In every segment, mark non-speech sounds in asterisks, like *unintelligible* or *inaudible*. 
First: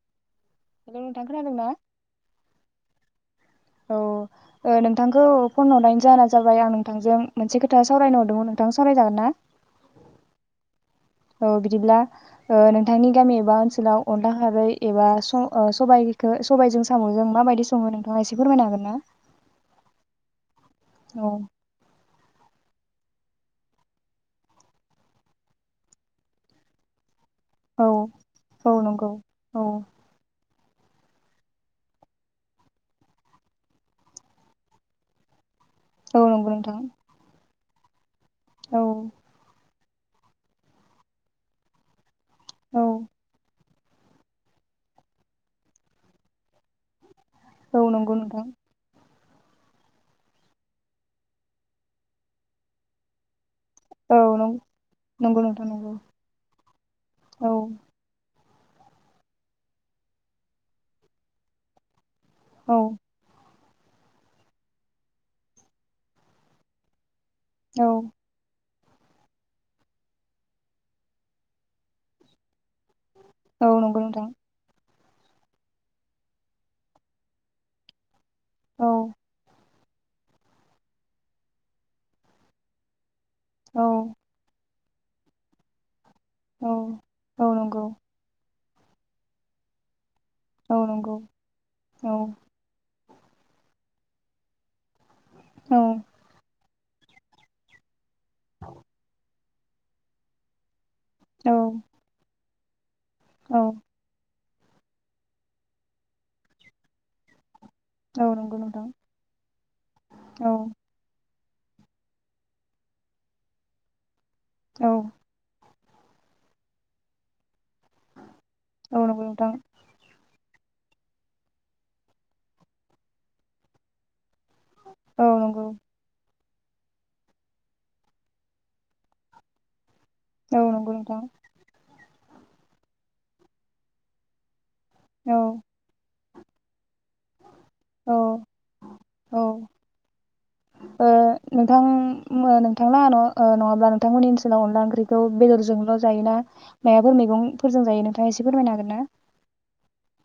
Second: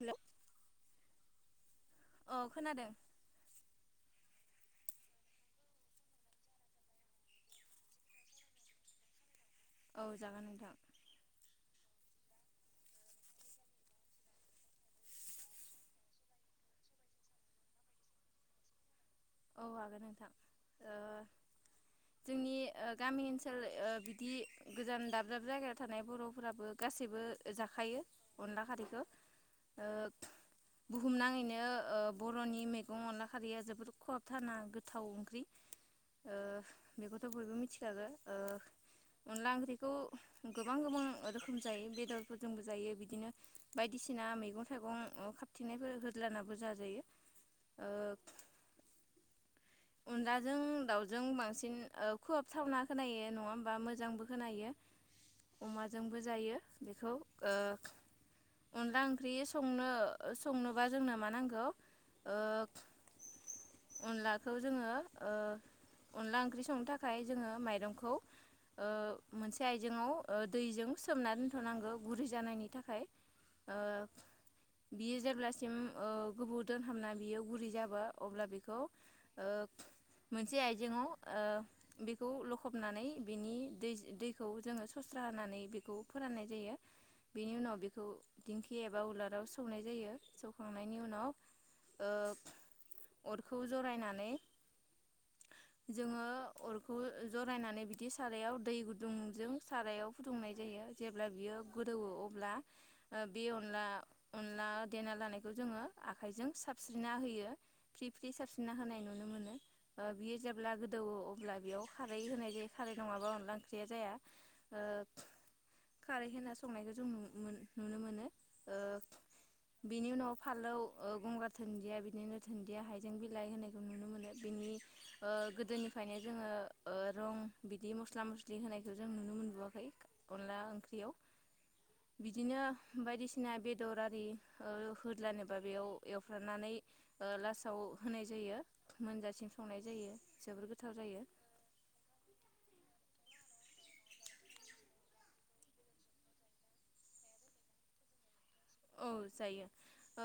Hello hello नोंथां खोनादों ना? औ खोनादों औ नोंथांखौ फन हरनायनि जाहोना जाबाय आं नोंथांजों मोनसे खोथा सावरायनो हरदोंमोन नोंथां सावरायजागोन ना? औ जागोन नोंथां औ बिदिब्ला नोंथांनि गामि एबा ओनसोलाव अनला खारै एबा सबाइखौ सबाइजों साम'जों माबायदि सो नोंथाङा एसे फोरमायनो हागोन ना। औ आगोन नोंथां ओ औ जोंनि गामि ओनसोल बिदि गोजान दाब दाब जायगायाव थानाय बर'फोराबो गासैबो औ जाखायो अनला औ खारैखो नंगौ औ ओ बुहुमनाङैनो ओ बर'नि मैगं अनला खारैया जोबोर खद थाना गोथाव ओंख्रि औ ओ नंगौ नोंथां बेखौथ' बयबो मिथ मिथिखागो औ ओ अनला ओंख्रि खौ गोबां गोबां रोखोम जायो बेदर फोरजोंबो औ जायो बिदिनो बायदिसिना मैगं थाइगं ओ खाबथिंनायफोर होदलानाबो जाजायो औ नंगौ नोंथां अनदाजों दाउजों बांसिन ओ खुहाबथावना खोनायो नङा होम बा औ मोजांबो नं खोनायो नंगौ नोंथां नंगौ अमाजोंबो जायो बेखौ औ ओ अनला ओंख्रि संनो संनोबा जोंनो मा नांगौ औ अनला खो जोङो ओ अनला ओंख्रि संनो थाख खाय जोङो औ माइरंखौ ओ मोनसे आइजेंआव दैजों सोमना दोनथ'नांगौ गुरै जानायनि थाख औ नंगौ नोंथां बियो जेब्लासिम ओ गोबौ दोनहाबना बियो गुरै जाबा अब्ला बेखौ औ *unintelligible* मोनसे आइजेंआव बेखौ लखबनानै बिनि औ दै दैखौ जोङो फोस्रा नानै बेखौ फोराननाय औ जायो औ बेनि उनाव नंगौ बेखौ दिंखि एबा उलाराव सौनाय जायो औ जौखांनायनि नंगौ उनाव ओ औ अरखौ जरायनान औ जोङो अर खौ जरायनानै बिदिस सारायाव दै गुदुंजों सारायाव फुदुंनाय जायो जेब्ला बियो औ गोदौवो अब्ला ओ बि औ अनला अनला देना लानायखौ जोङो आखाइजों साबस्रिना होयो। फ्रि औ फ्रि नंगौ सास्रिना नोंथां होनायनि ओ बियो औ जेब्ला गोदौवो अ ब्ला बेयाव खारै होनाय जायो खारै नङाबा अनला ओंख्रिया जाया। ओ औ। खारै होना संनायखौ जों नुनो मोन नुनो मोनो ओ औ नंगौ नोंथां बेनि उनाव फालौ ओ गंगार धोन्दिया बिदिनो धोन्दिया हाइजें बिलाइ होनाय बिनि औ ओ नंगौ गोदोनिफ्रायनो जोङो ओ रं बिदि मस्ला मस्लि होनायखौ जों नुनो मोनबुवाखै। अनला औ नंगौ ओंख्रियाव। नोंथां बिदिनो बायदिसिना बेदर आरि ओ औ होदलानोबा बेयाव एव फ्रामनानै ओ लासाव औ होनाय जायो। औ मोनजासिम संनाय जायो जोबोर गोथाव अ जायो नोंथां *unintelligible* नोंथालाङा न'आ ओ नङाब्ला नोंथांमोननि ओनसोलाव अनला ओंख्रिखौ बेदरजोंल' जायो ना माबाफोर मैगंफोरजों जायो नोंथाङा एसे फोरमायनो हागोन ना औ जायो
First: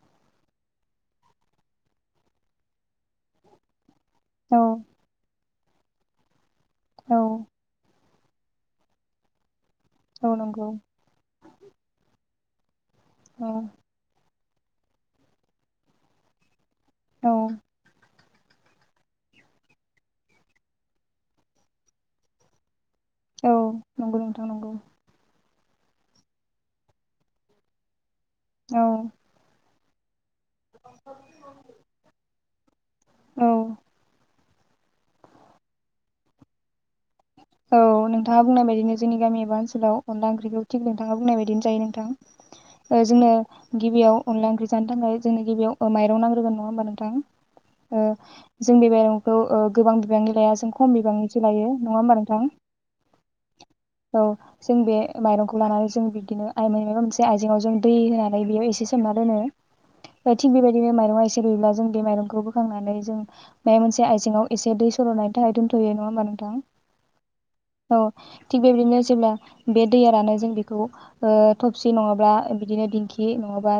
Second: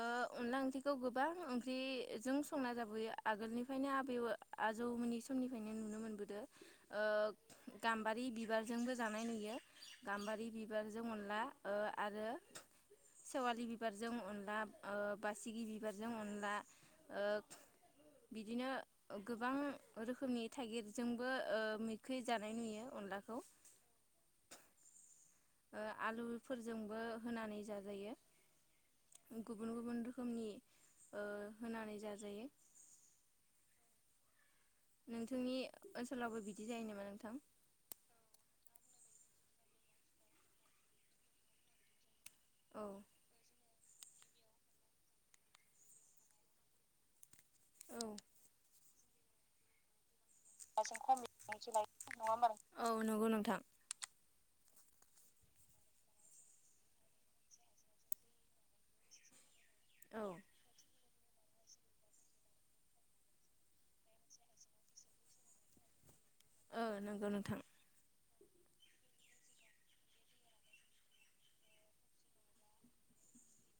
ओ अनद्ला ओंख्रिखौ गोबां ओंख्रिजों संना जाबोयो आगोलनिफ्रायनो आ बैवो औ आजौमोननि समनि ओ औ गाम बारि बिबारजोंबो जानाय नुयो। औ गाम्बारि नंगौ बिबारजों अनला ओ आरो औ सेवालि बिबारजों अन ला ओ बासिगि बिबारजों अनला ओ अ। बिदिनो गोबां रोखोमनि थाइगिरजोंबो ओ मोखै जानाय नुयो। अनलाखौ औ नंगौ नोंथां नंगौ। ओ आलुफोरजोंबो होनानै जाजायो। औ *unintelligible* रोखोमनि ओ होनानै जाजायो। औ नोंथांनि ओनसोलावबो बिदि जायो नामा नोंथां? औ नोंथाङा बुंनाय बायदिनो जोंनि गामि एबा ओनसोलाव अनला ओंख्रिखौ थिग नोंथाङा बुंनाय बायदिनो जायो औ नोंथां। जोंनो गिबियाव अनला ओंख्रि जानो थाखाय जोंनो गिबियाव ओ माइरं नांग्रोगोन नङा होमबा नोंथां? औ ओ जों बि माइरंखौ ओ गोबां बिबांनि लाया जों खम बिबांनिसो लायो नङा ओम्बा नों औ नोंगौ नोंथां। जों बे माइरंखौ लानानै जों बिदिनो *unintelligible* मोनसे आइजेंआव जों दै होनानै बेयाव एसे सोमना दोनो। औ थिग बेबायदिनो माइरंआ इसे रुयोब्ला जों बे माइरंखौ बोखांनानै जों माया मोनसे आइजेंआव एसे दै सोर'नायनि थाखाय दोनथ'यो नङा होमबा नों थां? गौ नोंथां। थिग बेबिदिनो जेब्ला बे दैया रानो जों बेखौ ओ थबसि नङाब्ला बिदिनो दिंखि नङाबा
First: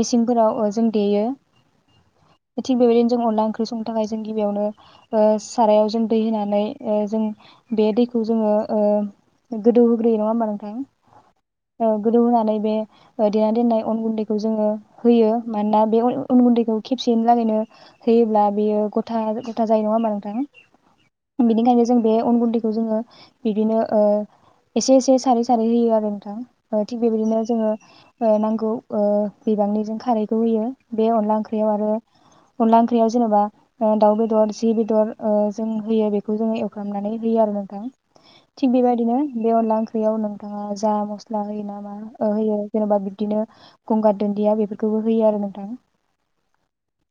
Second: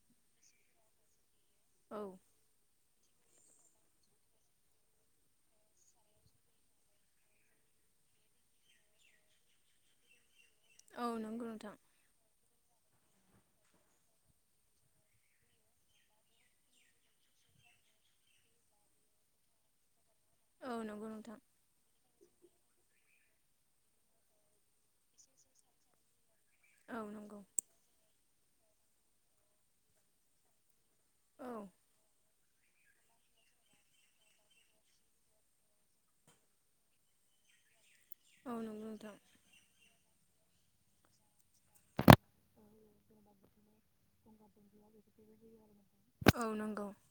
मेचिनफोराव ओ जों देयो। औ थिग बेबेदिनो जों अनला ओंख्रि संनो थाखाय जों गिबियावनो ओ सारायाव जों दै होनानै ओ जों बे दैखौ जोङो ओ गोदौहोग्रोयो नङा होमबा नों औ नंगौ नोंथां थां ओ गोदौ होनानै बे देना ओ दोनाय अन गुन्दैखौ जोङो होयो। मानोना बे अय-अन गुन्दैखौ खेबसेयैनि लागायनो होयोब्ला बेयो गथा गथा जायो नङा ओमबा नों थां? औ नंगौ नोंथां बिनिखायनो जों बे अन गुन्दै खौ जोङो बिदिनो ओ एसे एसे सारै सारै होयो आरो नोंथां। ओ थिग औ बेबिदिनो नंगौ जोङो ओ नोंगौ ओ बिबांनि जों खारैखौ होयो। बे अनला औ ओंख्रियाव आरो अनला ओंख्रियाव जेनेबा ओ दाउ बेदर जि बेदर ओ जों होयो बेखौ जोङो एवफ्रामनानै होयो आरो नोंथां। औ थिग नंगौ नोंथां बेबादिनो बे अनला ओं ख्रियाव नोंथाङा जा मस्ला होयो नामा ओ होयो जेनेबा बिदिनो गंगार दोन्दिया बेफोरखोबो होयो आरो नोंथां। औ नंगौ औ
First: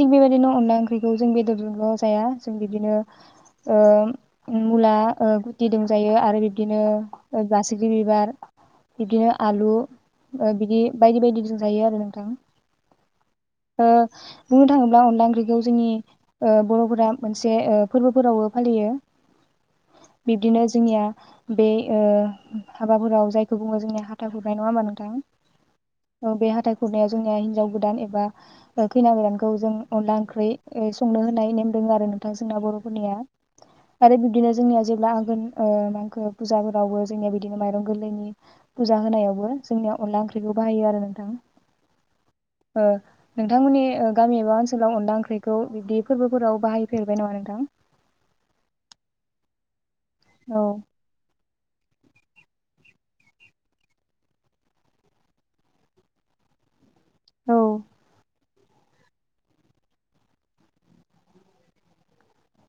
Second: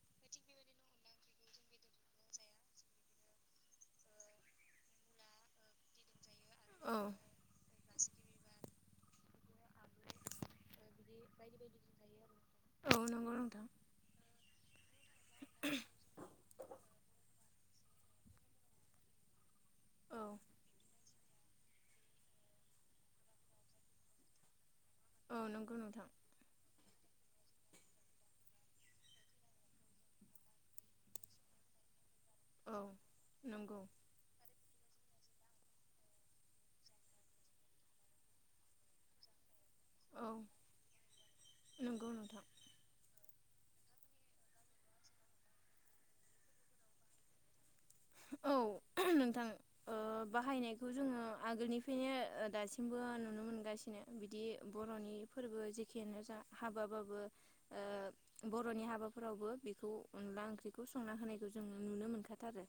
थिग बेबायदिनो अनला ओंख्रिखौ जों बेदरजोंल' जाया जों बिदिनो ओम मुला ओ गुथिदोंबो जायो आरो बि दिनो औ ओ गासै *unintelligible* बिबार बिदिनो आलु ओ बिदि बायदि बायदिजों जायो आरो नोंथां नंगौ नोंथां ओ बुंनो थाङोब्ला बा ओंख्रिखौ जोंनि ओ बर'फोरा मोनसे ओ फोरबोफोरावबो फालियो। औ बिब्दिनो जोंनिया बे ओह हाबाफोराव जायखौ बुङो जोंनिया हाथा हुरनाय नङा होनबा नों थां औ नंगौ नोंथां औ बे हाथा खुरनाय। जोंनिया हिन्जाव गोदान एबा ओह खैना गोदानखौ जों अनला ओंख्रि ओह संनो होनाय नेमदों आरो नोंथां जोंना औ बर'फोरनिया। नंगौ आरो बिब्दिनो जोंनिया जेब्ला आगोन ओह माखो फुजाफोरावबो जोंनिया बिदिनो माइरं गोरलैनि फुजा होनायावबो जोंनिया अनला औ ओंख्रिखौ बाहायो आरो नोंथां नंगौ नोंथां ओ नोंथांमोननि गामि एबा ओनसोलाव अनला ओंख्रिखौ बिदि फोरबोफोराव बाहायफेरबाय नामा नोंथां? औ नोंथां। ओह औ बाहायनायखौ जोङो आगोलनिफ्रायनो दासिमबो नुनो मोनगासिनो बिदि बर'नि फोरबो जेखियानो जा हाबाबा बो औ ओह बर'नि हाबाफोरावबो बेखौ अनला ओंख्रिखौ संना होनायखौ जों नुनो मोनखाथारो।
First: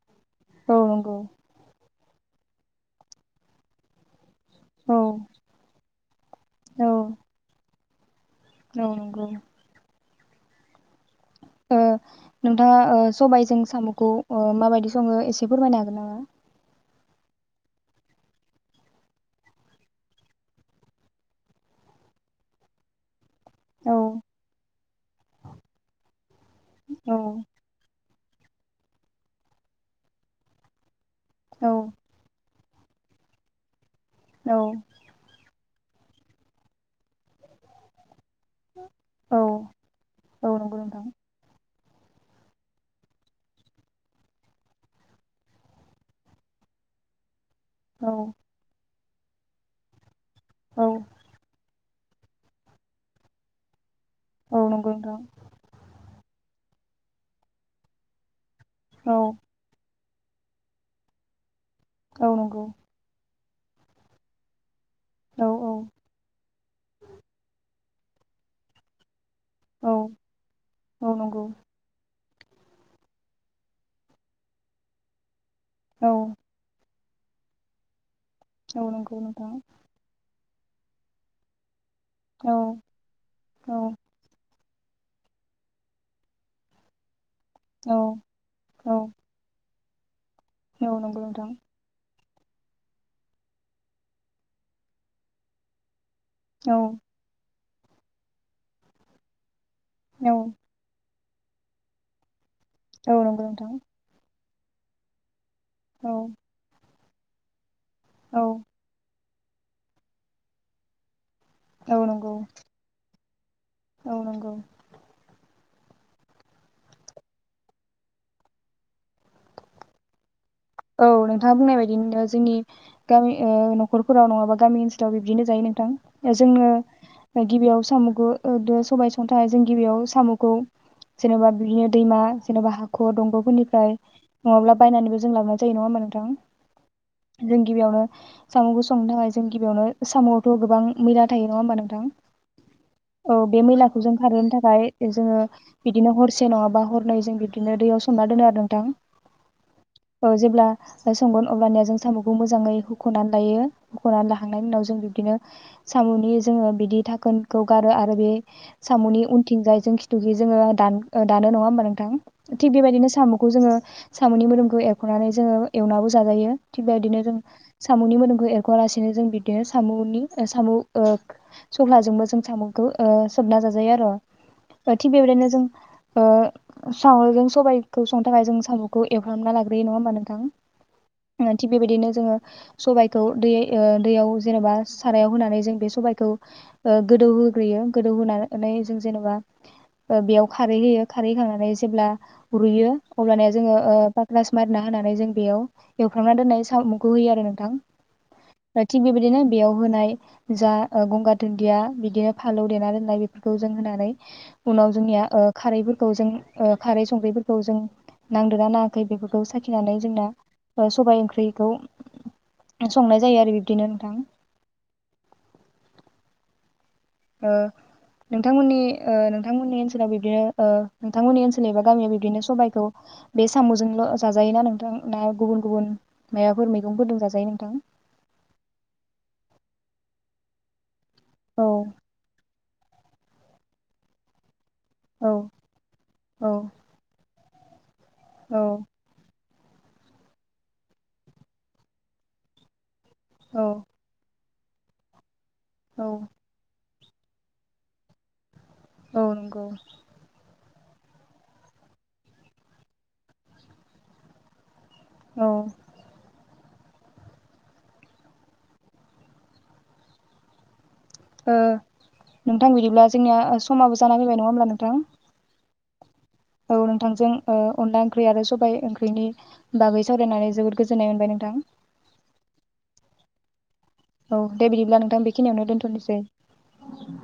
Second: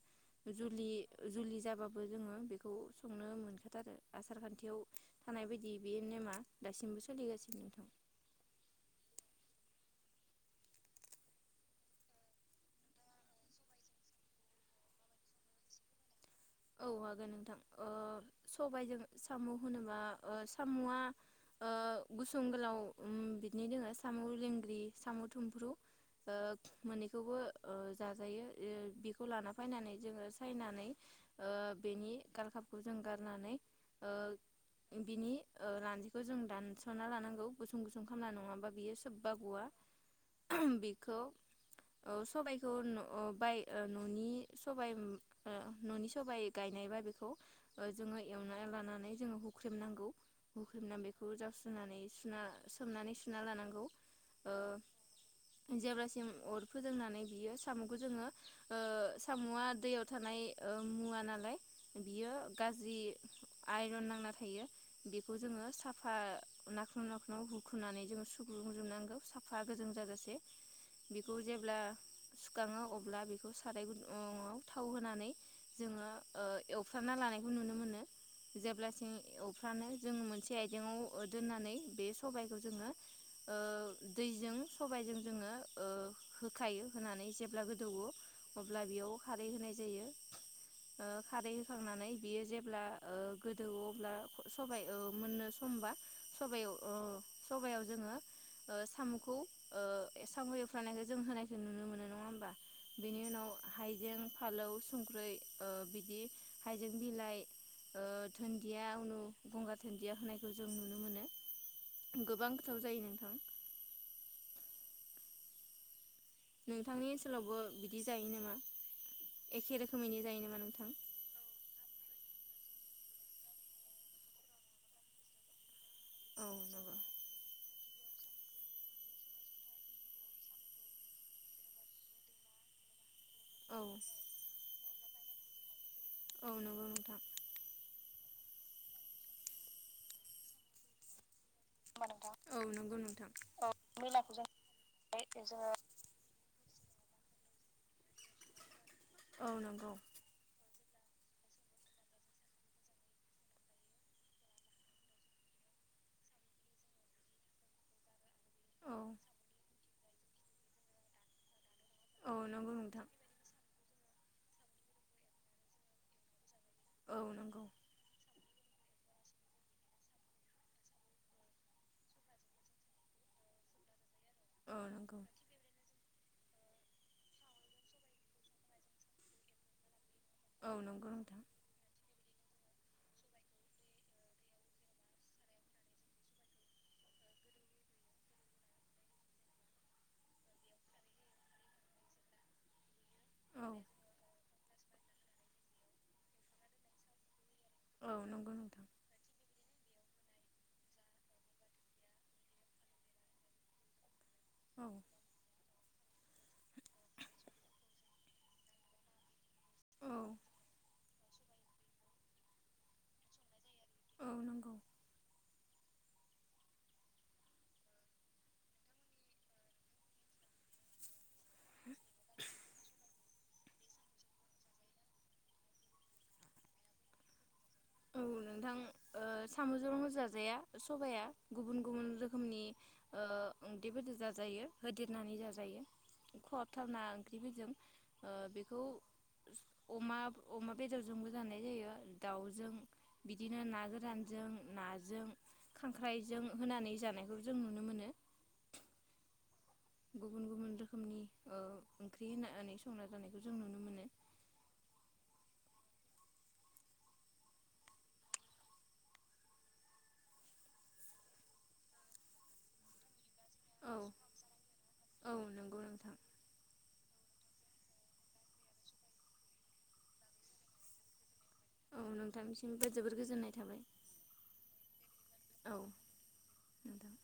औ जुलि नंगौ जुलि जाबाबो जोङो बेखौ संनो मोनखाथारो *unintelligible* आसारखान्थियाव औ थानाय बायदि। बे नेमा औ दासिमबो सोलिगासिनो नोंथां। औ नंगौ। नोंथाङा ओ सबायजों साम'खौ ओ माबायदि सङो एसे फोरमायनो हागोन नामा? औ हागोन नोंथां ओ सबायजों साम' होनोबा ओ साम'आ ओह गुसुं गोलाव बिनि दोङो औ साम' लेंग्रि साम' थुमफ्रु ओह औ मोननैखौबो ओ जाजायो ओ बेखौ लाना फैनानै जोङो सायनानै ओ औ बेनि गालखाब खौ जों गारनानै ओ औ बिनि ओ लान्जिखौ जों दानस'ना लानांगौ गुसुं गुसुं खामना नङाबा बियो सोबबा औ गवा औ नंगौ नोंथां बेखौ औ सबाइखौ न' बाय न'नि सबाय ओ न'नि सबाइ सबाइ गायनायबा बेखौ ओ औ जोङो एवनानै लानानै *inaudible* *inaudible* औ औ नंगौ नोंथां *inaudible* ओ औ साम'आ दैयाव थानाय ओ मुव नालाय बियो औ नंगौ गाज्रि आइरन नांना थायो *inaudible* *inaudible* *inaudible* औ औ औ औ नंगौ सुखाङो अब्ला बेखौ साराय गुुआव थाव होनानै जोङो औ *inaudible* औ जेब्लासिम नंगौ नोंथां अफ्रानो जों मोनसे आइजेंआव दोननानै बे औ सबायखौ जोङो ओ औ दैजों सबायजों जोङो ओ होखायो होनानै औ औ जे *inaudible* *inaudible* औ ओ नंगौ नोंथां खारै होखांनानै *inaudible* *inaudible* *inaudible* *inaudible* औ औ औ नंगौ नोंथां *inaudible* *inaudible* फालौव संख्रै *inaudible* *inaudible* औ ओ औ दोन्दिया उनु *inaudible* औ नंगौ गोबां गोथाव जायो नोंथां औ नंगौ नोंथांनि ओनसोलावबो बिदि जायो नामा एखे रोखोमैनि जायो नामा नों औ नोंथाङा बुंनाय बायदि नो जोंनि गामि ओ न'खरफोराव नङाबा गामि ओनसोलाव बिब्दिनो जायो नोंथां। औ नंगौ जोंनो गिबियाव सामुखौ ओ दो सबाय संनोथाय जों गिबियाव सामुखौ जेनेबा बिदिनो दैमा जेनेबा हाख औ दंगफोरनिफ्राय नङाब्ला बायनानैबो जों लांङो जायो नङा ओमबा नों औ नंगौ नोंथां थां जों गिबियावनो सामुखौ संनो थाखाय जों गिबियावनो सामुआवथ गोबां मैला थायो नङा ओमबा नोंथां? औ नंगौ नोंथां औ बे मैलाखौ जों खारहोनो थाखाय जोंङो बिदिनो हरसे नङा बा हर नै जों बिबदिनो दैयाव सोमना दोनो आरो नोंथां। औ नोंगौ औ जेब्ला संगोन अब्लानिया जों सामुखौ मोजाङै हुखनानै लायो हुखनानै लाखांनायनि उनाव जों बिब्दिनो सामनि जोंङो बिदि धाखोनखौ गारो आरो बे औ सामुनि उनथिंजायजों खि थुखै जोंङो दान ओ दानो नङा ओमबा‌‌ नों औ दथां। नंगौ थिग नोंथां बेबायदिनो सामखौ जोंङो सामनि मोदोमखौ एव खनानै जोंङो एवनाबो जाजायो थिग औ बायदिनो जों नंगौ सामनि मोदोमखौ ए खआ लासेनो जों बिदिनो सामनि ओ सामु ओ सफ्लाजोंबो जों सामखौ ओ सोबना जाजायो आरो औ ओ थिग नंगौ बेबायदिनो जों ओ सामजों सबायखौ संनो थाखाय जों सामखौ एवफ्रामना लाग्रो ग्रोयो नङा ओमबा नों थां? औ नंगौ नोंथां थिग बेबायदिनो जोंङो सबायखौ दै ओ दैयाव जेनेबा सारायाव होनानै जों बे सबायखौ ओ गोदौ होग्रोयो गोदौ होनानै जों जेनेबा ओ बेयाव खारै होयो खारै होखांनानै जेब्ला रुयो अब्लानिया औ जोंङो ओ पाक रास मारिना होनानै जों बेयाव एवफ्रामना दोननाय सामुखौ होयो आरो नों थां। औ नंगौ दा नोंथां थिग बेबायदिनो बेयाव होनाय जा ओ गंगार धुनदिया बिदिनो फालौ देना दोननाय बेफोरखौ जों होनानै औ उनाव जोंनिया ओ खारैफोर खौ जों ओ खारै संख्रैफोरखौ जों नांदो ना खै बेफोर खौ साखिनानै औ जोंना सबाय ओंख्रि ख्रैखौ संनाय जायो आरो बि बिदिनो नोंथां। औ नंगौ ओ नोंथांमोननि ओ नोंथांमोननि ओनसोलाव बिब्दिनो ओ नोंथांमोननि ओनसोल एबा गामियाव बिब्दिनो सबायाइखौ बे सामजोंल जाजायो ना नोंथां ना गुबुन गुबुन माफोर मैगंफोरदों जाजायो नोंथां? औ जाया स सबाया औ गुबुन गुबुन रोखोमनि ओ ओंदै फोरदोजाजायो औ होदेरनानै जाजायो औ खहाबथारना थेवबो जों औ बेखौ अमा अमा बेदरजोंबो जानाय जायो दाउजों बिदिनो औ ना गोरानजों नाजों औ खांख्राइजों होनानै जाबाय नायखौ जों नुनो मोनो गनगौ गुबुन गुबुन रोखोमनि ओंख्रि होनानै संना जानायखौ जों नुनो मोनो औ नोंथां बिदिब्ला जोंनिया समाबो जाना फैबाय नङा होमब्ला नोंथां गौ नोंथां औ नोंथांजों अनला ओंख्रि आरो सबाय ओंख्रिनि बागै सावरायनानै जोबोद गोजोननाय मोनबाय नोंथां औ नोंथांनिसिमबो जोबोर गोजोननाय थाबाय औ दे बिदिब्ला नोंथां बेखिनियावनो औ दोनथ'नोसै नोंथां।